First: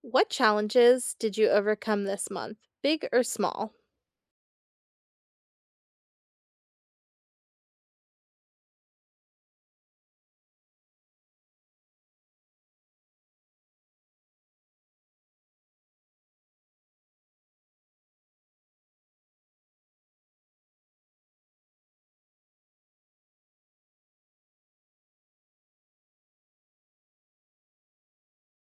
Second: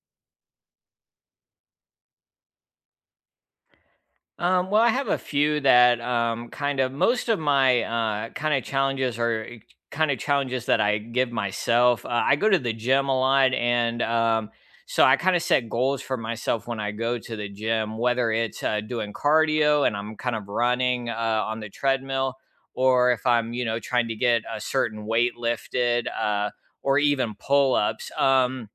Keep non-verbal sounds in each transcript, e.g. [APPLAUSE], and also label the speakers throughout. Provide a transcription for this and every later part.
Speaker 1: What challenges did you overcome this month, big or small?
Speaker 2: Well, I have a few that most of my challenges are challenges that I give myself. I go to the gym a lot, and so I kind of set goals for myself when I go to the gym, whether it's doing cardio and I'm kind of running on the treadmill, or if I'm, you know, trying to get a certain weight lifted or even pull ups.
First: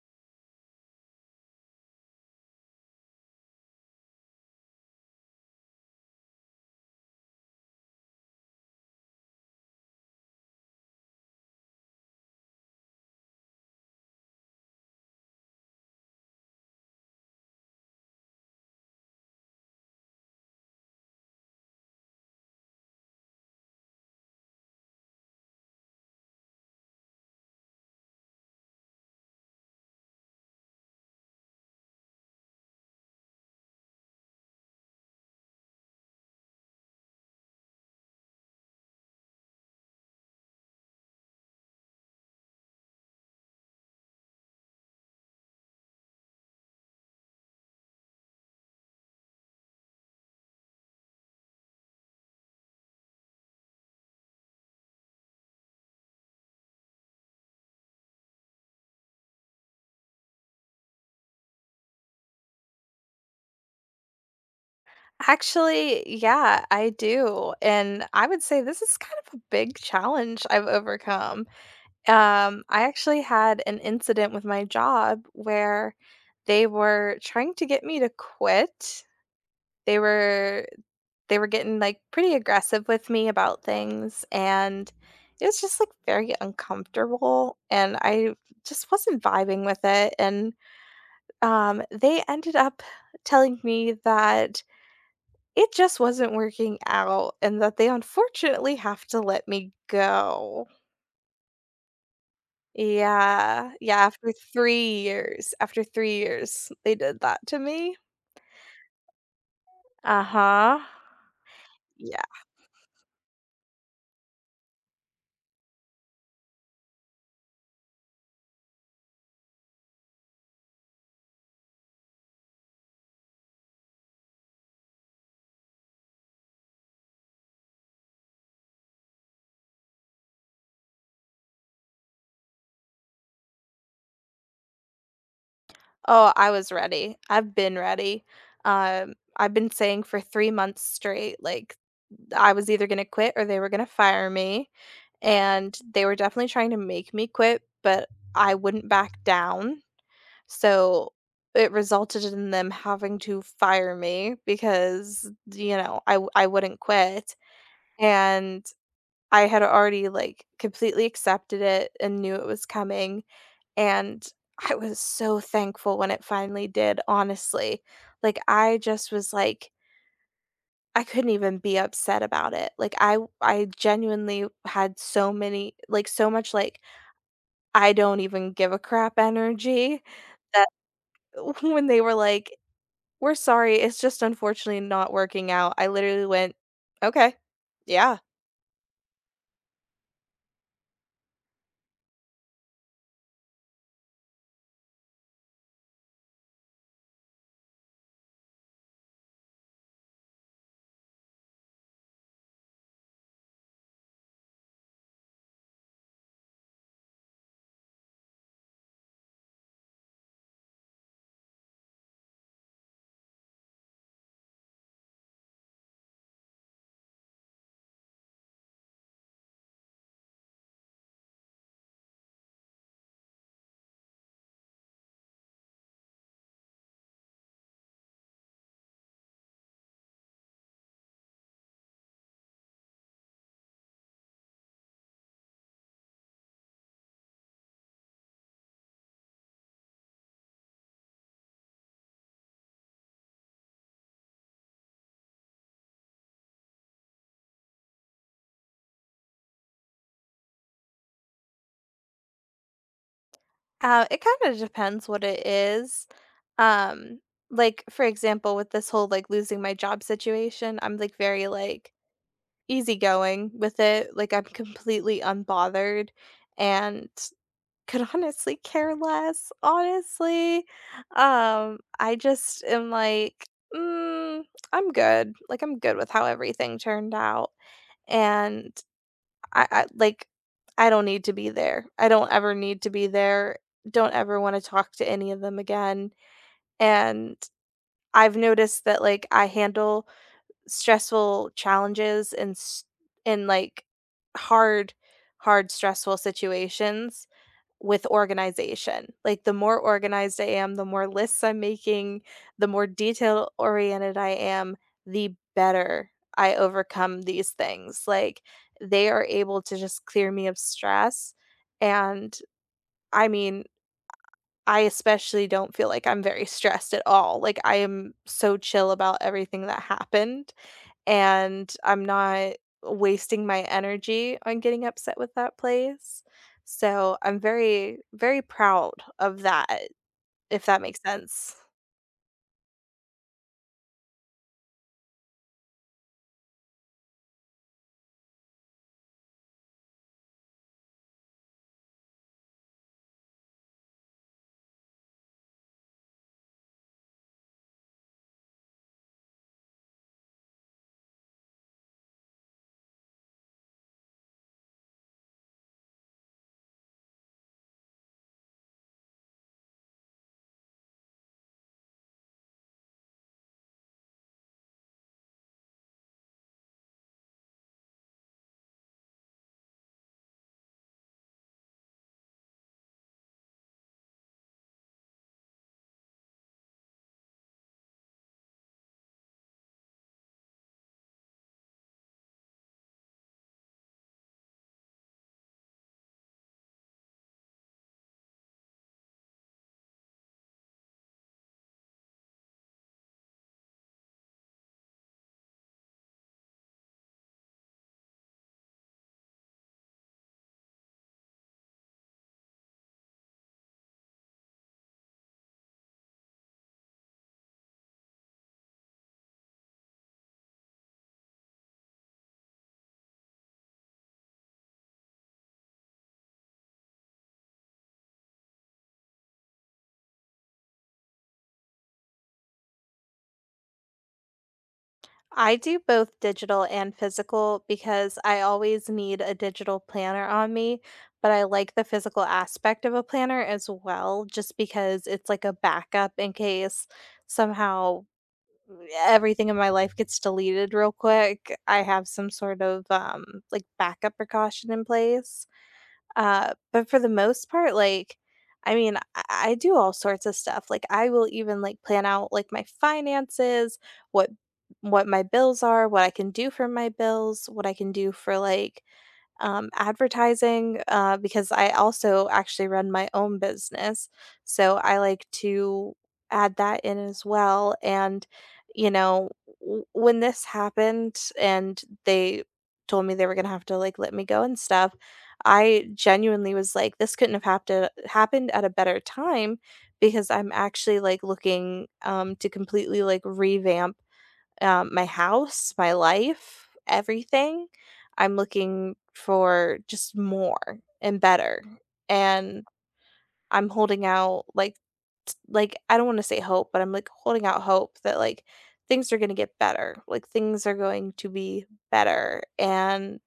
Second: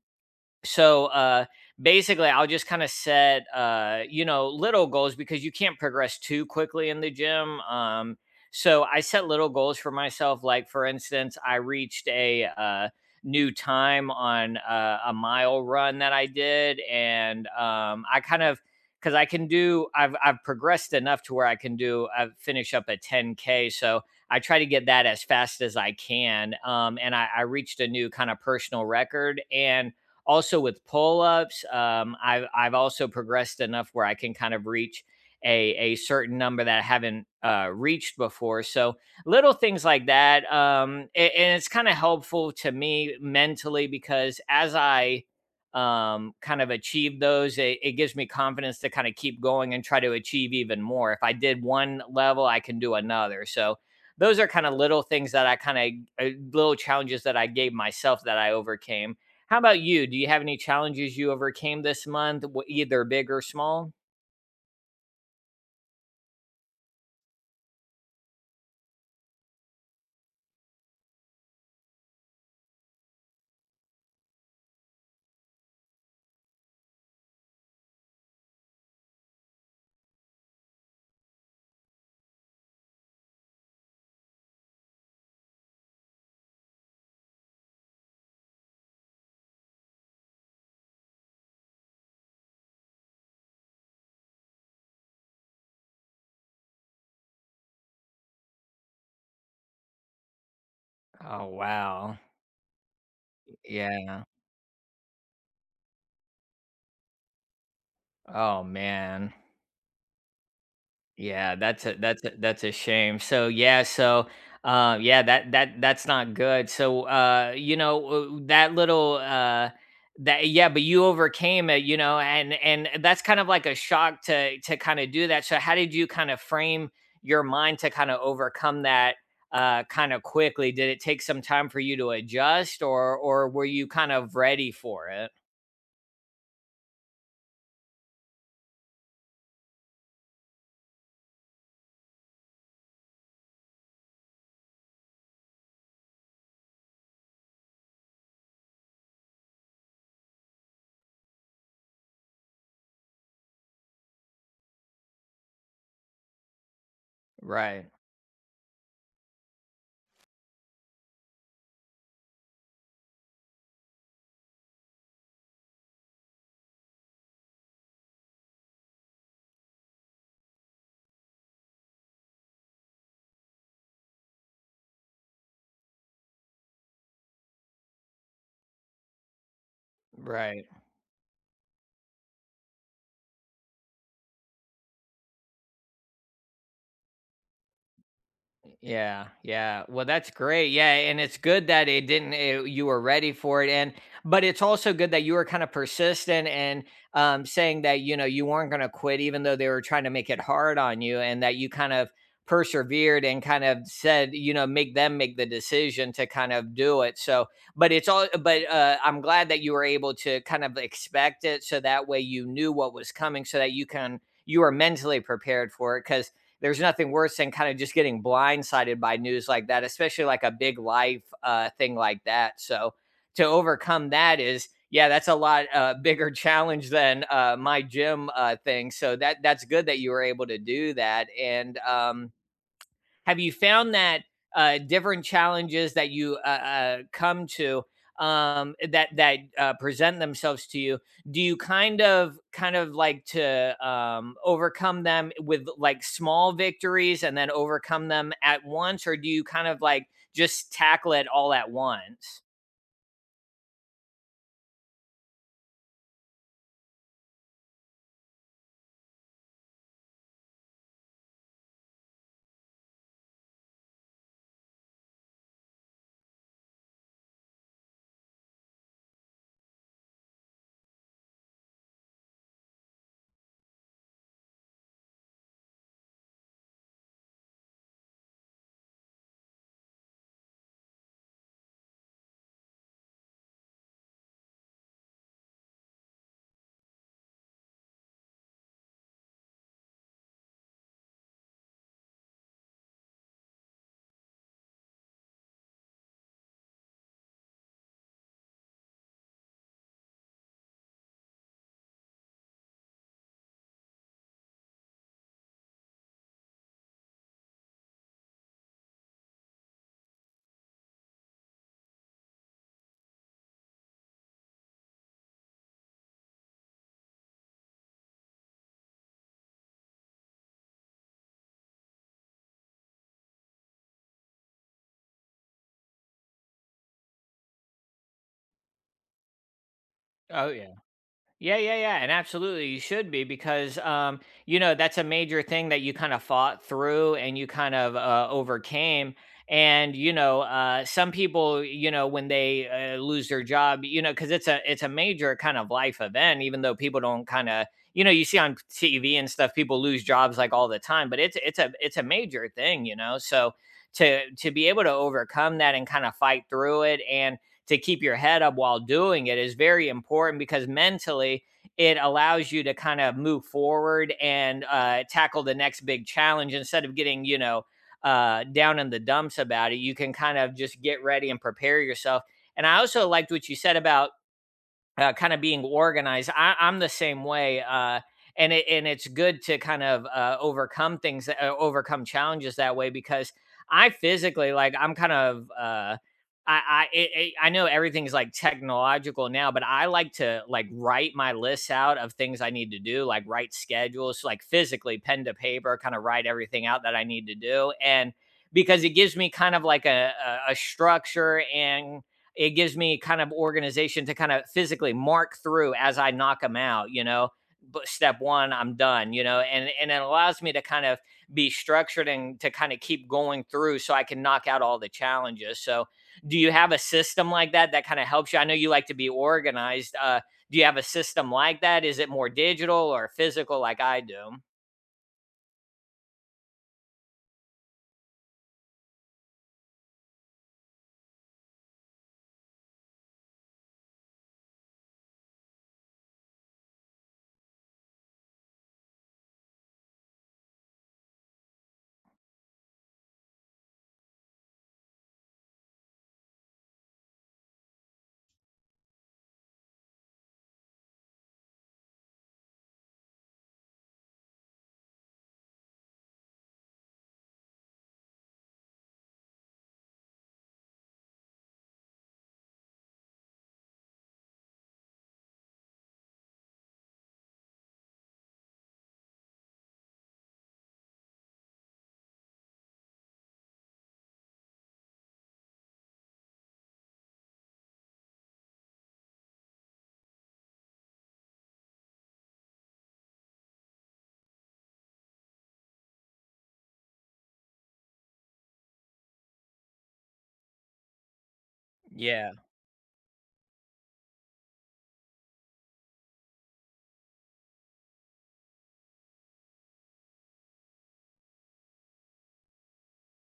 Speaker 2: so uh basically I'll just kind of set little goals because you can't progress too quickly in the gym. So I set little goals for myself, like for instance I reached a new time on a mile run that I did. And I kind of, because I can do, I've progressed enough to where I can do I finish up a 10k. So I try to get that as fast as I can. I reached a new kind of personal record. And also with pull-ups, I've also progressed enough where I can kind of reach a certain number that I haven't reached before. So little things like that. And it's kind of helpful to me mentally because as I kind of achieve those, it gives me confidence to kind of keep going and try to achieve even more. If I did one level, I can do another. So those are kind of little things that I kind of little challenges that I gave myself that I overcame. How about you? Do you have any challenges you overcame this month, w either big or small?
Speaker 1: Actually, yeah, I do. And I would say this is kind of a big challenge I've overcome. I actually had an incident with my job where they were trying to get me to quit. They were they were getting like pretty aggressive with me about things, and it was just like very uncomfortable, and I just wasn't vibing with it. And they ended up telling me that it just wasn't working out and that they unfortunately have to let me go.
Speaker 2: Oh, wow.
Speaker 1: Yeah. Yeah,
Speaker 2: Yeah.
Speaker 1: after 3 years. After 3 years, they did that to me.
Speaker 2: Oh, man.
Speaker 1: Uh-huh.
Speaker 2: Yeah, that's a that's
Speaker 1: Yeah.
Speaker 2: a that's a shame. So yeah, so yeah, that that's not good. So you know that little that yeah, but you overcame it, you know, and that's kind of like a shock to kind of do that. So how did you kind of frame your mind to kind of overcome that kind of quickly? Did it take some time for you to adjust, or were you kind of ready for it?
Speaker 1: Oh, I was ready. I've been ready. I've been saying for 3 months straight, like, I was either gonna quit or they were gonna fire me, and they were definitely trying to make me quit, but I wouldn't back down. So it resulted in them having to fire me because, you know, I wouldn't quit.
Speaker 2: Right,
Speaker 1: And I had already like completely accepted it and knew it was coming, and I was so thankful when it finally did, honestly. Like I just was like I couldn't even be upset about it. Like I genuinely had so many, like, so much like I don't even give a crap energy
Speaker 2: right.
Speaker 1: that [LAUGHS] when they were like, we're sorry, it's just unfortunately not working out. I literally went, "Okay, yeah."
Speaker 2: Yeah, yeah. Well, that's great. Yeah, and it's good that it didn't. It, you were ready for it, and but it's also good that you were kind of persistent and saying that you know you weren't going to quit, even though they were trying to make it hard on you, and that you kind of persevered and kind of said, you know, make them make the decision to kind of do it. So, but it's all. But I'm glad that you were able to kind of expect it, so that way you knew what was coming, so that you were mentally prepared for it because there's nothing worse than kind of just getting blindsided by news like that, especially like a big life thing like that. So to overcome that is, yeah, that's a lot bigger challenge than my gym thing. So that that's good that you were able to do that. And have you found that different challenges that you come to that present themselves to you, do you kind of like to overcome them with like small victories and then overcome them at once, or do you kind of like just tackle it all at once?
Speaker 1: It kinda depends what it is. Um, like, for example, with this whole, like, losing my job situation, I'm, like, very, like, easygoing with it. Like, I'm completely unbothered and could honestly care less, honestly. I just am like, "Mm, I'm good." Like, I'm good with how everything turned out, and I like I don't need to be there. I don't ever need to be there. Don't ever want to talk to any of them again. And I've noticed that like I handle stressful challenges, and like hard hard stressful situations with organization. Like, the more organized I am, the more lists I'm making, the more detail oriented I am, the better I overcome these things. Like, they are able to just clear me of stress. And I mean, I especially don't feel like I'm very stressed at all. Like, I am so chill about everything that happened, and I'm not wasting my energy on getting upset with that place. So I'm very, very proud of that,
Speaker 2: Oh
Speaker 1: if
Speaker 2: yeah.
Speaker 1: that makes sense.
Speaker 2: Yeah, yeah, yeah, and absolutely, you should be because you know that's a major thing that you kind of fought through and you kind of overcame. And you know, some people, you know, when they lose their job, you know, because it's a major kind of life event. Even though people don't kind of, you know, you see on TV and stuff, people lose jobs like all the time, but it's a major thing, you know. So to be able to overcome that and kind of fight through it and to keep your head up while doing it is very important because mentally it allows you to kind of move forward and tackle the next big challenge instead of getting you know down in the dumps about it. You can kind of just get ready and prepare yourself. And I also liked what you said about kind of being organized. I'm the same way, and and it's good to kind of overcome things, overcome challenges that way because I physically like I'm kind of. I know everything's like technological now, but I like to like write my lists out of things I need to do, like write schedules, like physically pen to paper, kind of write everything out that I need to do, and because it gives me kind of like a structure and it gives me kind of organization to kind of physically mark through as I knock them out, you know. But step one, I'm done, you know, and it allows me to kind of be structured and to kind of keep going through so I can knock out all the challenges. So, do you have a system like that that kind of helps you? I know you like to be organized. Do you have a system like that? Is it more digital or physical like I do?
Speaker 1: I do both digital and physical because I always need a digital planner on me, but I like the physical aspect of a planner as well, just because it's like a backup in case somehow everything in my life gets deleted real quick. I have some sort of like backup precaution in place. But for the most part, like I mean, I do all sorts of stuff. Like I will even like plan out like my finances, what what my bills are, what I can do for my bills, what I can do for like advertising because I also actually run my own business. So I like to add that in as well. And, you know, when this happened and they told me they were going to have to like let me go and stuff, I genuinely was like, this couldn't have happened at a better time because I'm actually like looking to completely like revamp my house, my life, everything. I'm looking for just more and better.
Speaker 2: Yeah,
Speaker 1: And I'm holding out like like I don't want to say hope, but I'm like holding out hope that like things are going to get better. Like things are going to be better, and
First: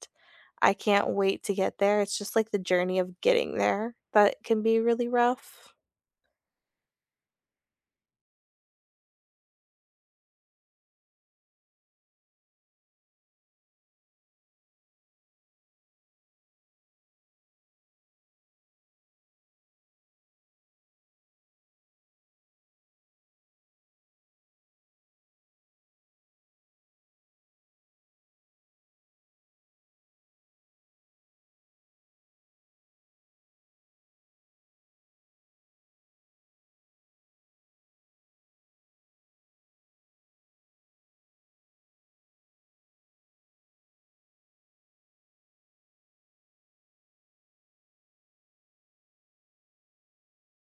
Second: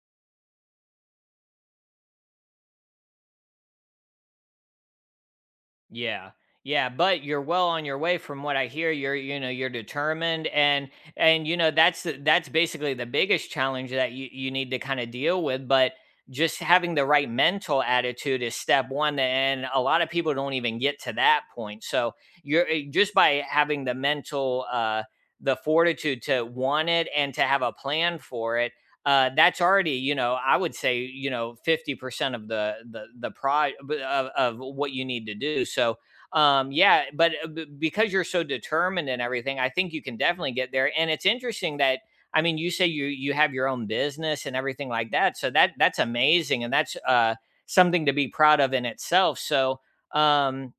Speaker 1: I can't wait to get there. It's just like the journey of getting there that can be really rough.
Speaker 2: yeah. Yeah, but you're well on your way from what I hear. You're you know, you're determined and you know, that's the- that's basically the biggest challenge that you need to kind of deal with, but just having the right mental attitude is step 1, and a lot of people don't even get to that point. So, you're eh, just by having the mental the fortitude to want it and to have a plan for it, that's already, you know, I would say, you know, 50% of the pro of what you need to do. So, yeah, but because you're so determined and everything, I think you can definitely get there. And it's interesting that, I mean, you say you have your own business and everything like that. So that's amazing. And that's, something to be proud of in itself. So, um,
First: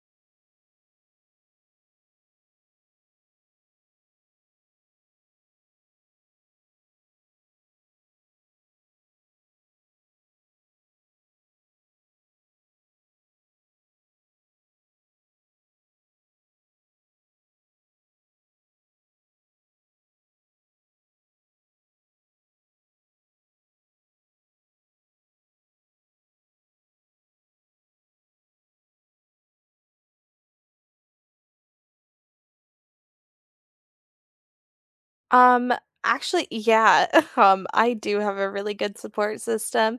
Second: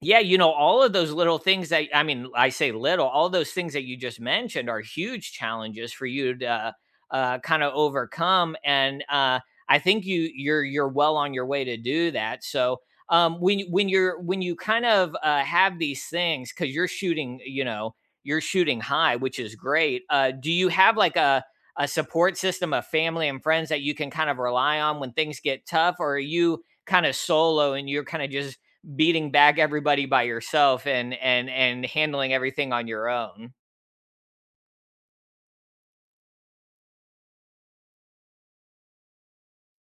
Speaker 2: yeah, you know, all of those little things that I mean, I say little, all those things that you just mentioned are huge challenges for you to kind of overcome, and I think you're you're well on your way to do that. So when you- when you're when you kind of have these things because you're shooting, you know, you're shooting high, which is great. Do you have like a support system of family and friends that you can kind of rely on when things get tough, or are you kind of solo and you're kind of just beating back everybody by yourself and and handling everything on your own.
Speaker 1: Um, Actually, yeah, [LAUGHS] I do have a really good support system.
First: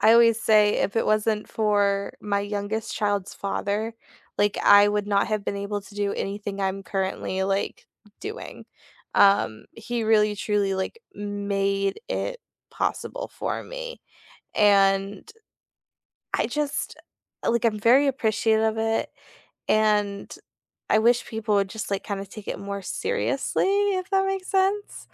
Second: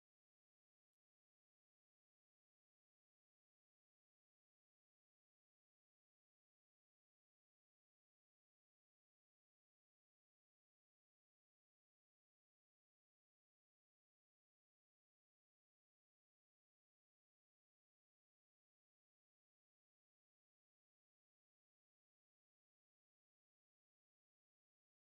Speaker 1: I always say if it wasn't for my youngest child's father, like I would not have been able to do anything I'm currently like doing. He really truly like made it possible for me. And I just like I'm very appreciative of it, and I wish people would just like kind of take it more seriously, if that makes sense,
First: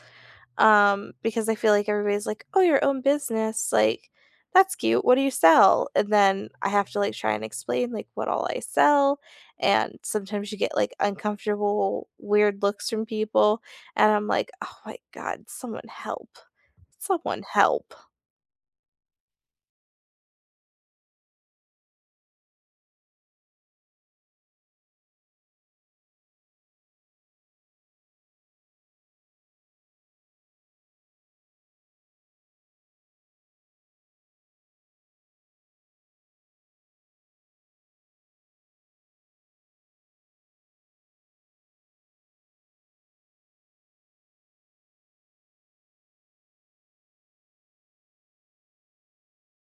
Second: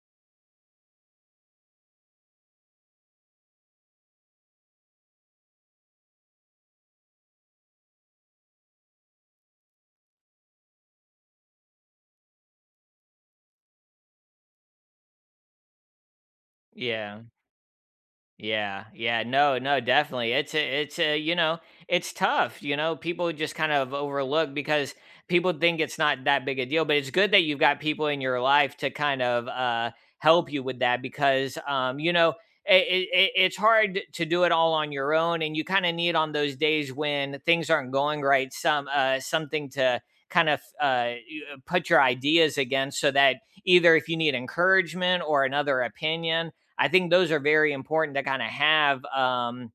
Speaker 1: because I feel like everybody's like, "Oh, your own business, like that's cute. What do you sell?" And then I have to like try and explain like what all I sell, and sometimes you get like uncomfortable, weird looks from people, and I'm like, "Oh my god, someone help.
Speaker 2: Yeah.
Speaker 1: Someone help."
Speaker 2: Yeah, yeah, no, no, definitely. It's a, you know, it's tough. You know, people just kind of overlook because people think it's not that big a deal. But it's good that you've got people in your life to kind of help you with that because, you know, it's hard to do it all on your own, and you kind of need on those days when things aren't going right, some something to kind of put your ideas against, so that either if you need encouragement or another opinion I think those are very important to kind of have.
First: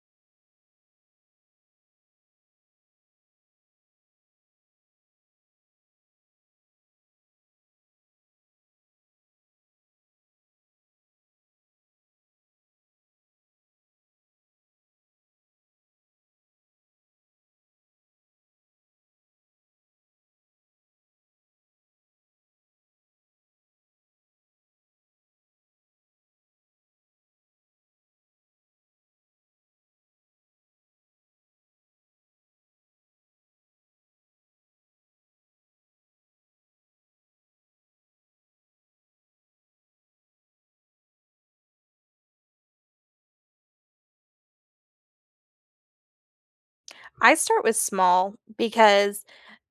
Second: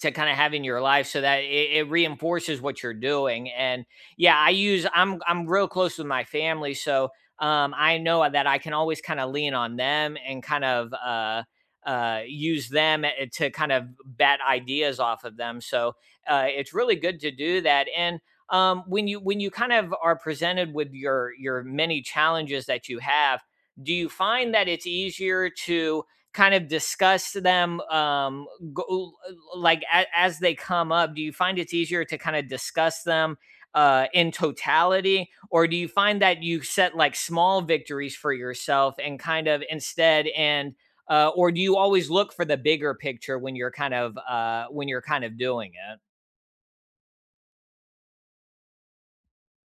Speaker 2: To kind of have in your life so that it reinforces what you're doing. And yeah, I'm real close with my family, so I know that I can always kind of lean on them and kind of use them to kind of bat ideas off of them. So it's really good to do that. And when you kind of are presented with your many challenges that you have, do you find that it's easier to kind of discuss them go, as they come up, do you find it's easier to kind of discuss them in totality, or do you find that you set like small victories for yourself and kind of instead and or do you always look for the bigger picture when you're kind of when you're kind of doing it.
Speaker 1: I start with small because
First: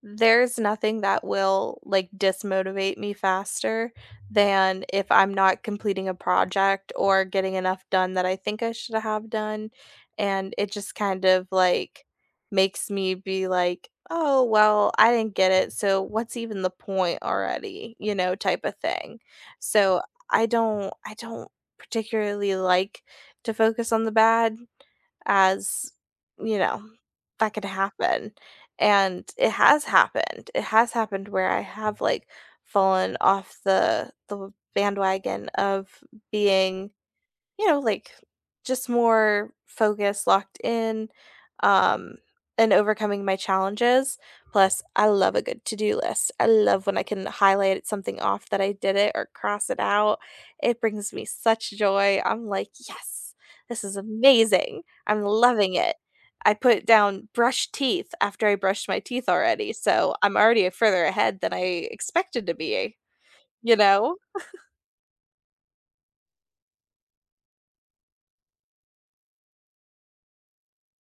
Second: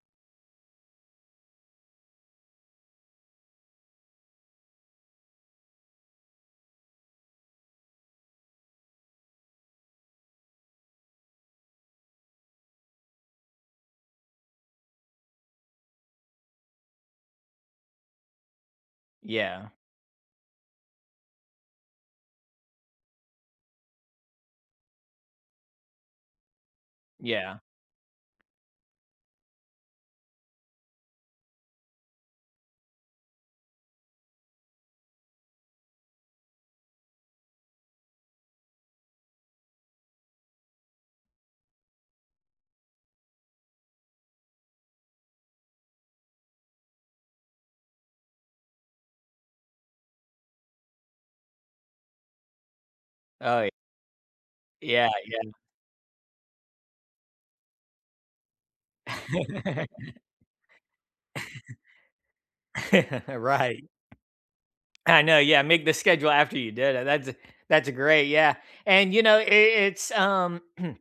Speaker 1: there's nothing that will like dismotivate me faster than if I'm not completing a project or getting enough done that I think I should have done. And it just kind of like makes me be like, oh, well, I didn't get it. So what's even the point already? You know, type of thing.
Speaker 2: Yeah.
Speaker 1: So I don't particularly like to focus on the bad, as, you know, that
Speaker 2: Yeah.
Speaker 1: could happen, and it has happened. It has happened where I have, like, fallen off the bandwagon of being, you know, like just more focused, locked in, um, and overcoming my challenges. Plus, I love a good to do list. I love when I can highlight something off that I did it or cross it out. It brings me such joy. I'm like, yes,
Speaker 2: Oh,
Speaker 1: this is amazing.
Speaker 2: yeah.
Speaker 1: I'm loving it. I put down brush teeth after I brushed my teeth already.
Speaker 2: Yeah.
Speaker 1: So I'm already further ahead than I expected to be,
Speaker 2: Yeah. [LAUGHS] [LAUGHS]
Speaker 1: you
Speaker 2: Right.
Speaker 1: know?
Speaker 2: I know, yeah, make the schedule after you did it. That's great, yeah. And you know, it's [CLEARS THROAT]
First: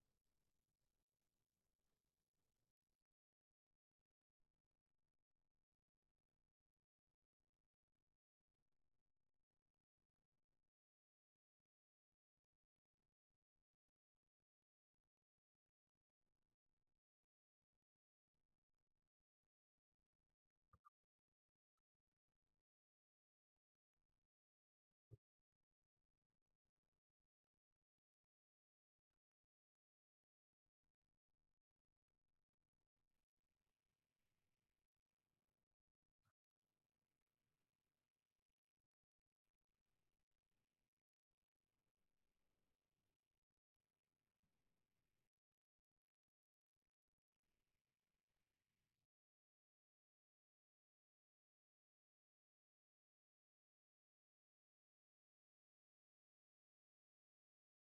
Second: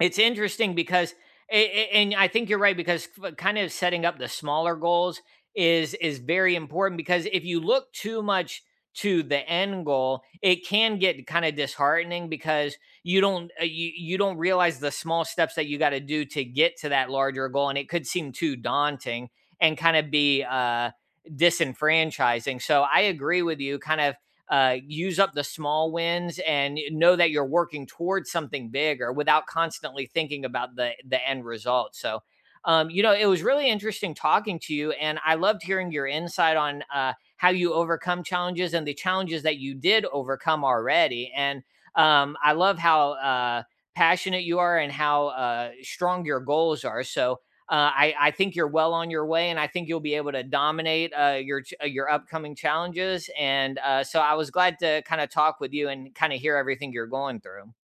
Speaker 2: it's interesting because, and I think you're right because kind of setting up the smaller goals is very important because if you look too much to the end goal, it can get kind of disheartening because you don't you you don't realize the small steps that you got to do to get to that larger goal, and it could seem too daunting and kind of be disenfranchising. So I agree with you. Kind of use up the small wins and know that you're working towards something bigger without constantly thinking about the end result. So. You know, it was really interesting talking to you, and I loved hearing your insight on how you overcome challenges and the challenges that you did overcome already. And I love how passionate you are and how strong your goals are. So I think you're well on your way, and I think you'll be able to dominate your upcoming challenges. And so I was glad to kind of talk with you and kind of hear everything you're going through.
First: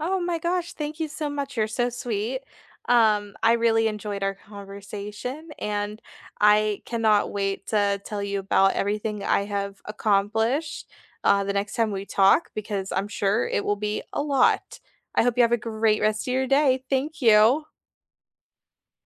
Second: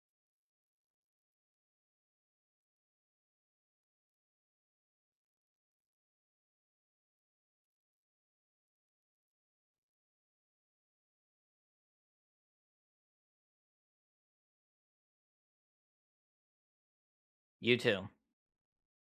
Speaker 1: Oh my gosh, thank you so much. You're so sweet. I really enjoyed our conversation, and I cannot wait to tell you about everything I have accomplished the next time we talk because I'm sure it will be a lot. I hope you have a great rest of your day. Thank you.
Speaker 2: You too.